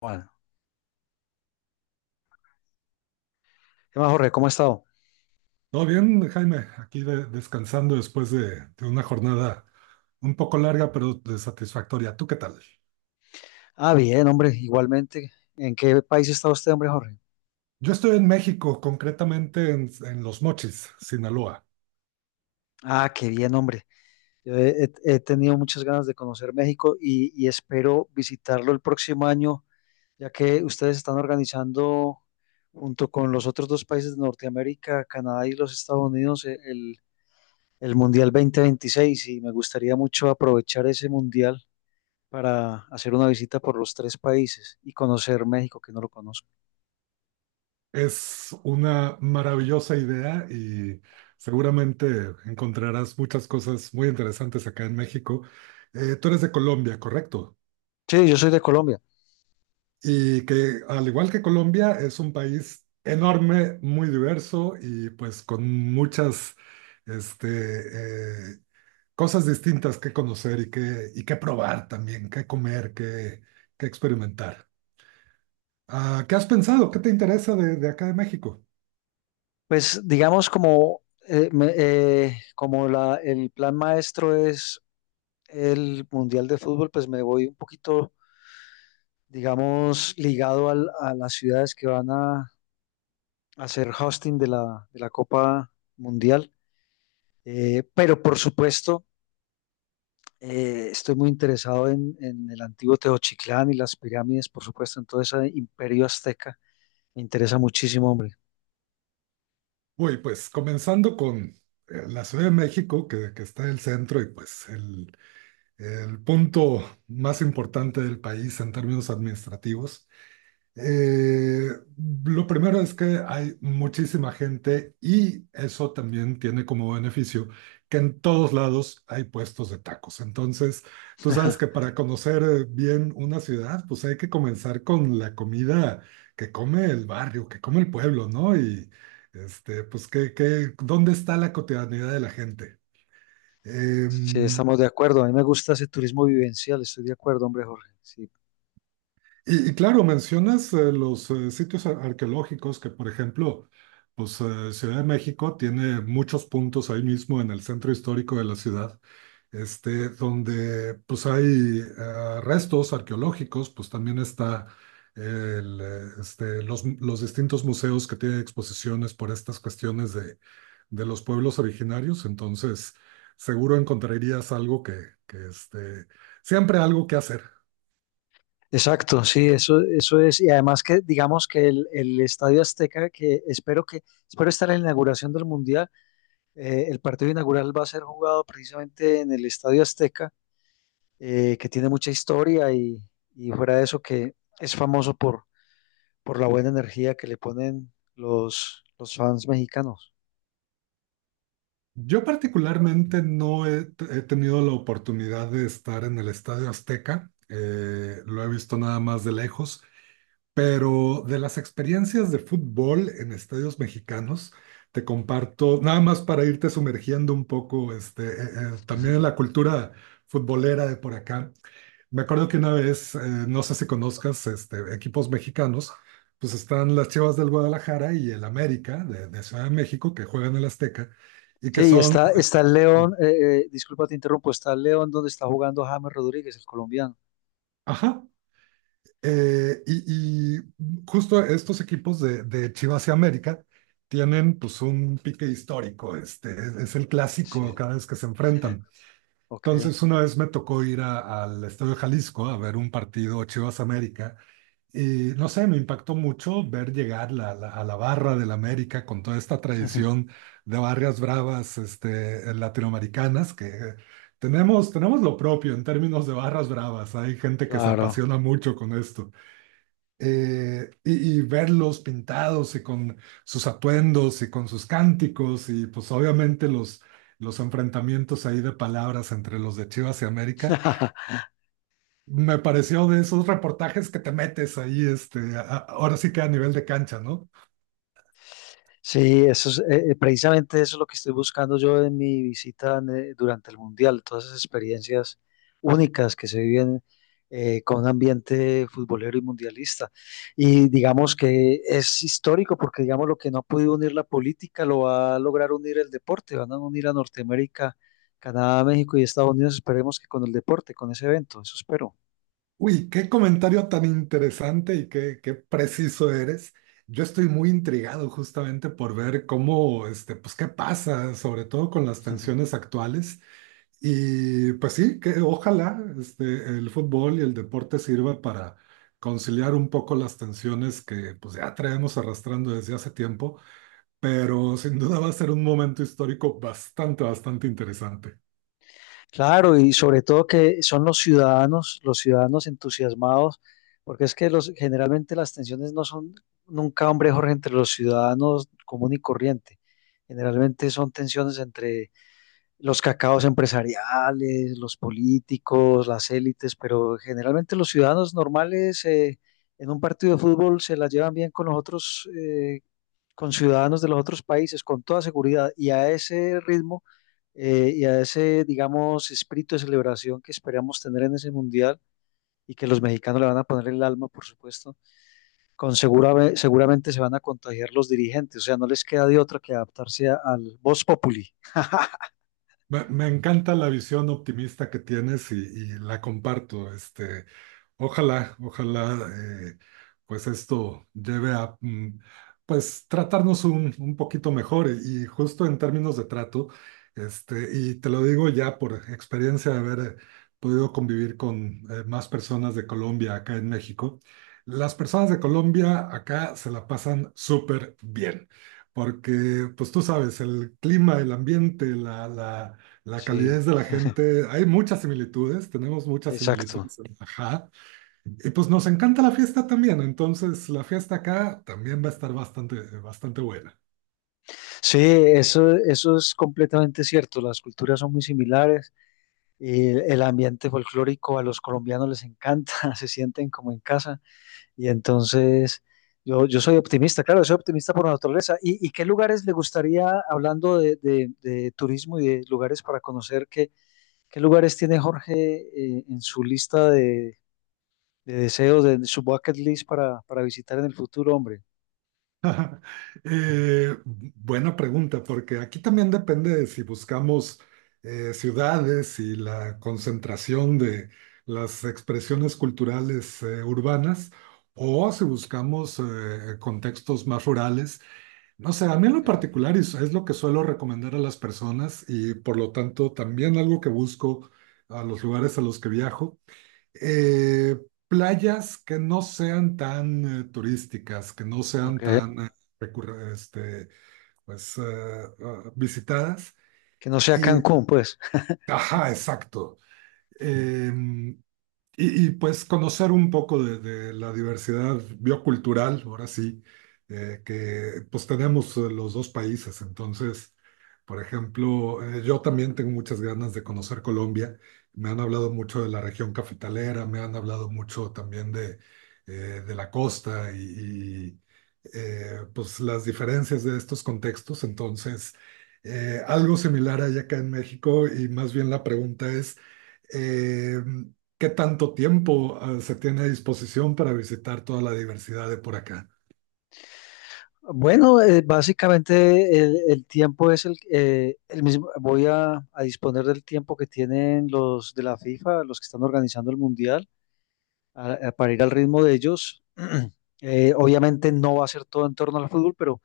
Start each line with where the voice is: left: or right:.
left: Bueno, ¿qué más, Jorge? ¿Cómo ha estado?
right: Todo bien, Jaime, aquí descansando después de una jornada un poco larga, pero de satisfactoria. ¿Tú qué tal?
left: Ah, bien, hombre, igualmente. ¿En qué país está usted, hombre, Jorge?
right: Yo estoy en México, concretamente en Los Mochis, Sinaloa.
left: Ah, qué bien, hombre. Yo he tenido muchas ganas de conocer México y espero visitarlo el próximo año, ya que ustedes están organizando, junto con los otros dos países de Norteamérica, Canadá y los Estados Unidos, el Mundial 2026 y me gustaría mucho aprovechar ese Mundial para hacer una visita por los tres países y conocer México, que no lo conozco.
right: Es una maravillosa idea y seguramente encontrarás muchas cosas muy interesantes acá en México. Tú eres de Colombia, ¿correcto?
left: Sí, yo soy de Colombia.
right: Y que al igual que Colombia es un país enorme, muy diverso y pues con muchas este, eh, cosas distintas que conocer y que probar también, que comer, que experimentar. Ah, ¿qué has pensado? ¿Qué te interesa de acá de México?
left: Pues digamos como, como el plan maestro es el Mundial de Fútbol, pues me voy un poquito, digamos, ligado a las ciudades que van a hacer hosting de la Copa Mundial. Pero por supuesto, estoy muy interesado en el antiguo Teotihuacán y las pirámides, por supuesto, en todo ese imperio azteca. Me interesa muchísimo, hombre.
right: Uy, pues comenzando con la Ciudad de México, que está en el centro y pues el punto más importante del país en términos administrativos. Eh, lo primero es que hay muchísima gente y eso también tiene como beneficio que en todos lados hay puestos de tacos. Entonces, tú sabes que para conocer bien una ciudad, pues hay que comenzar con la comida que come el barrio, que come el pueblo, ¿no? Y pues, ¿qué, dónde está la cotidianidad de la gente? Eh,
left: Sí, estamos de acuerdo. A mí me gusta ese turismo vivencial, estoy de acuerdo, hombre, Jorge. Sí,
right: Y claro, mencionas los sitios arqueológicos que, por ejemplo, pues Ciudad de México tiene muchos puntos ahí mismo en el centro histórico de la ciudad, donde pues hay restos arqueológicos, pues también está los distintos museos que tienen exposiciones por estas cuestiones de los pueblos originarios, entonces seguro encontrarías algo que, que este, siempre algo que hacer.
left: exacto, sí, eso es. Y además que digamos que el Estadio Azteca, espero estar en la inauguración del Mundial, el partido inaugural va a ser jugado precisamente en el Estadio Azteca, que tiene mucha historia y fuera de eso que es famoso por la buena energía que le ponen los fans mexicanos.
right: Yo particularmente no he, he tenido la oportunidad de estar en el Estadio Azteca, lo he visto nada más de lejos, pero de las experiencias de fútbol en estadios mexicanos, te comparto, nada más para irte sumergiendo un poco, también en la cultura futbolera de por acá. Me acuerdo que una vez, no sé si conozcas equipos mexicanos, pues están las Chivas del Guadalajara y el América de Ciudad de México que juegan en el Azteca y que
left: Sí, y
right: son
left: está, está el León, disculpa te interrumpo, está el León donde está jugando James Rodríguez, el colombiano.
right: Ajá. Eh, y, y justo estos equipos de Chivas y América tienen pues un pique histórico, es el clásico
left: Sí,
right: cada vez que se enfrentan.
left: ok,
right: Entonces una vez me tocó ir al Estadio Jalisco a ver un partido Chivas América. Y no sé, me impactó mucho ver llegar a la barra del América con toda esta tradición de barrias bravas latinoamericanas, que tenemos lo propio en términos de barras bravas. Hay gente que se
left: claro.
right: apasiona mucho con esto. Verlos pintados y con sus atuendos y con sus cánticos y pues obviamente los enfrentamientos ahí de palabras entre los de Chivas y América. Me pareció de esos reportajes que te metes ahí, ahora sí que a nivel de cancha, ¿no?
left: Sí, eso es, precisamente eso es lo que estoy buscando yo en mi visita durante el Mundial, todas esas experiencias únicas que se viven con un ambiente futbolero y mundialista. Y digamos que es histórico porque digamos lo que no ha podido unir la política lo va a lograr unir el deporte, van a unir a Norteamérica, Canadá, México y Estados Unidos, esperemos que con el deporte, con ese evento, eso espero.
right: Uy, qué comentario tan interesante y qué, qué preciso eres. Yo estoy muy intrigado justamente por ver cómo, pues qué pasa, sobre todo con las tensiones actuales. Y pues sí, que ojalá, el fútbol y el deporte sirva para conciliar un poco las tensiones que pues ya traemos arrastrando desde hace tiempo, pero sin duda va a ser un momento histórico bastante, bastante interesante.
left: Claro, y sobre todo que son los ciudadanos entusiasmados, porque es que los, generalmente las tensiones no son nunca, hombre, Jorge, entre los ciudadanos común y corriente. Generalmente son tensiones entre los cacaos empresariales, los políticos, las élites, pero generalmente los ciudadanos normales en un partido de fútbol se la llevan bien con los otros con ciudadanos de los otros países, con toda seguridad, y a ese ritmo y a ese, digamos, espíritu de celebración que esperamos tener en ese mundial y que los mexicanos le van a poner el alma, por supuesto, con seguramente se van a contagiar los dirigentes, o sea, no les queda de otra que adaptarse al vox populi.
right: Me encanta la visión optimista que tienes y la comparto. Ojalá, ojalá, eh, pues esto lleve a, pues tratarnos un poquito mejor y justo en términos de trato, y te lo digo ya por experiencia de haber podido convivir con más personas de Colombia acá en México, las personas de Colombia acá se la pasan súper bien, porque pues tú sabes, el clima, el ambiente, la
left: Sí,
right: calidez de la gente, hay muchas similitudes, tenemos muchas
left: exacto.
right: similitudes, ajá. Y pues nos encanta la fiesta también, entonces la fiesta acá también va a estar bastante, bastante buena.
left: Sí, eso es completamente cierto, las culturas son muy similares. Eh, el ambiente folclórico a los colombianos les encanta, se sienten como en casa. Y entonces, yo soy optimista, claro, soy optimista por naturaleza. Y qué lugares le gustaría, hablando de, de turismo y de lugares para conocer, qué, qué lugares tiene Jorge en su lista de deseos, de su bucket list para visitar en el futuro, hombre?
right: Buena pregunta, porque aquí también depende de si buscamos ciudades y la concentración de las expresiones culturales urbanas o si buscamos contextos más rurales. No sé, a mí en
left: Ok,
right: lo particular es lo que suelo recomendar a las personas y por lo tanto también algo que busco a los lugares a los que viajo, eh, playas que no sean tan turísticas, que no
left: ok.
right: sean tan recurre- este, pues, eh, visitadas.
left: Que no sea
right: Y,
left: Cancún, pues.
right: ajá, exacto. Mm. Em, y, y, pues conocer un poco de la diversidad biocultural, ahora sí, que pues tenemos los dos países. Entonces, por ejemplo, yo también tengo muchas ganas de conocer Colombia. Me han hablado mucho de la región cafetalera, me han hablado mucho también de la costa y, pues las diferencias de estos contextos. Entonces, algo similar hay acá en México y más bien la pregunta es... eh, ¿Qué tanto tiempo se tiene a disposición para visitar toda la diversidad de por acá?
left: Bueno, básicamente el tiempo es el mismo. Voy a disponer del tiempo que tienen los de la FIFA, los que están organizando el mundial. Para ir al ritmo de ellos. Obviamente no va a ser todo en torno al fútbol, pero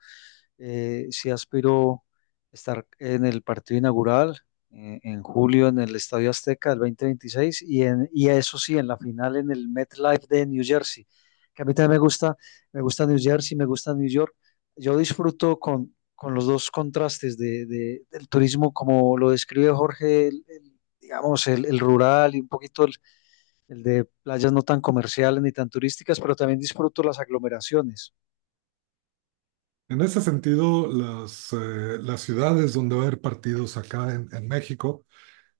left: sí aspiro estar en el partido inaugural en julio en el Estadio Azteca del 2026 y eso sí, en la final en el MetLife de New Jersey, que a mí también me gusta New Jersey, me gusta New York. Yo disfruto con los dos contrastes de, del turismo, como lo describe Jorge, el, digamos, el rural y un poquito el de playas no tan comerciales ni tan turísticas, pero también disfruto las aglomeraciones.
right: En ese sentido, las ciudades donde va a haber partidos acá en México,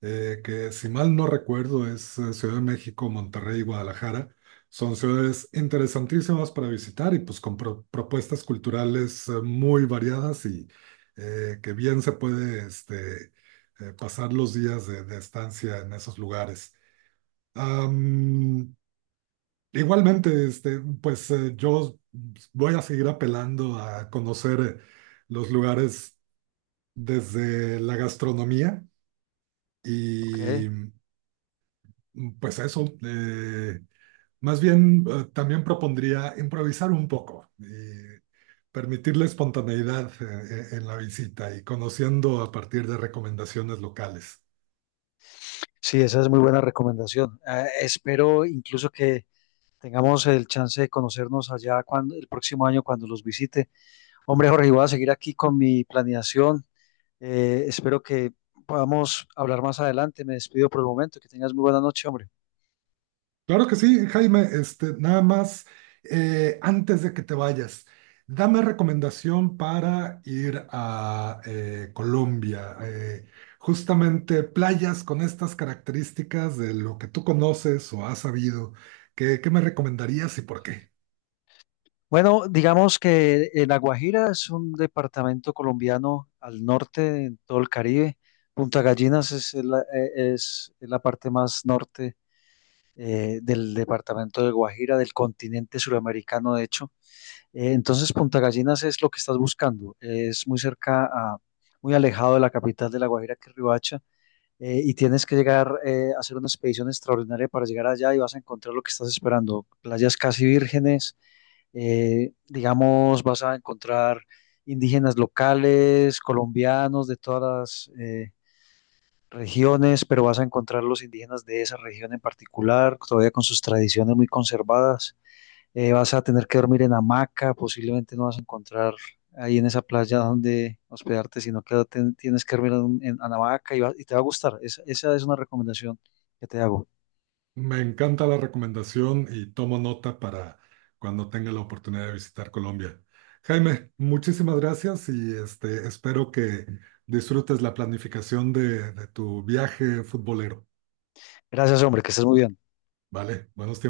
right: que si mal no recuerdo es Ciudad de México, Monterrey y Guadalajara, son ciudades interesantísimas para visitar y pues con propuestas culturales muy variadas y que bien se puede pasar los días de estancia en esos lugares. Am, Igualmente, pues yo voy a seguir apelando a conocer los lugares desde la gastronomía
left: Ok.
right: y pues eso, más bien también propondría improvisar un poco y permitir la espontaneidad en la visita y conociendo a partir de recomendaciones locales.
left: Sí, esa es muy buena recomendación. Ah, espero incluso que tengamos el chance de conocernos allá cuando, el próximo año cuando los visite. Hombre, Jorge, voy a seguir aquí con mi planeación. Espero que podamos hablar más adelante. Me despido por el momento. Que tengas muy buena noche, hombre.
right: Claro que sí, Jaime. Nada más, antes de que te vayas, dame recomendación para ir a Colombia. Justamente playas con estas características de lo que tú conoces o has sabido. ¿Qué, qué me recomendarías y por qué?
left: Bueno, digamos que La Guajira es un departamento colombiano al norte, en todo el Caribe. Punta Gallinas es es la parte más norte del departamento de Guajira, del continente suramericano, de hecho. Entonces, Punta Gallinas es lo que estás buscando. Es muy cerca a, muy alejado de la capital de La Guajira, que es Riohacha, y tienes que llegar a hacer una expedición extraordinaria para llegar allá y vas a encontrar lo que estás esperando. Playas casi vírgenes digamos, vas a encontrar indígenas locales, colombianos de todas las regiones, pero vas a encontrar los indígenas de esa región en particular, todavía con sus tradiciones muy conservadas. Vas a tener que dormir en hamaca, posiblemente no vas a encontrar ahí en esa playa donde hospedarte, sino que tienes que dormir en, en hamaca y, y te va a gustar. Esa es una recomendación que te hago.
right: Me encanta la recomendación y tomo nota para cuando tenga la oportunidad de visitar Colombia. Jaime, muchísimas gracias y espero que disfrutes la planificación de tu viaje futbolero.
left: Gracias, hombre, que estés muy bien.
right: Vale, buenos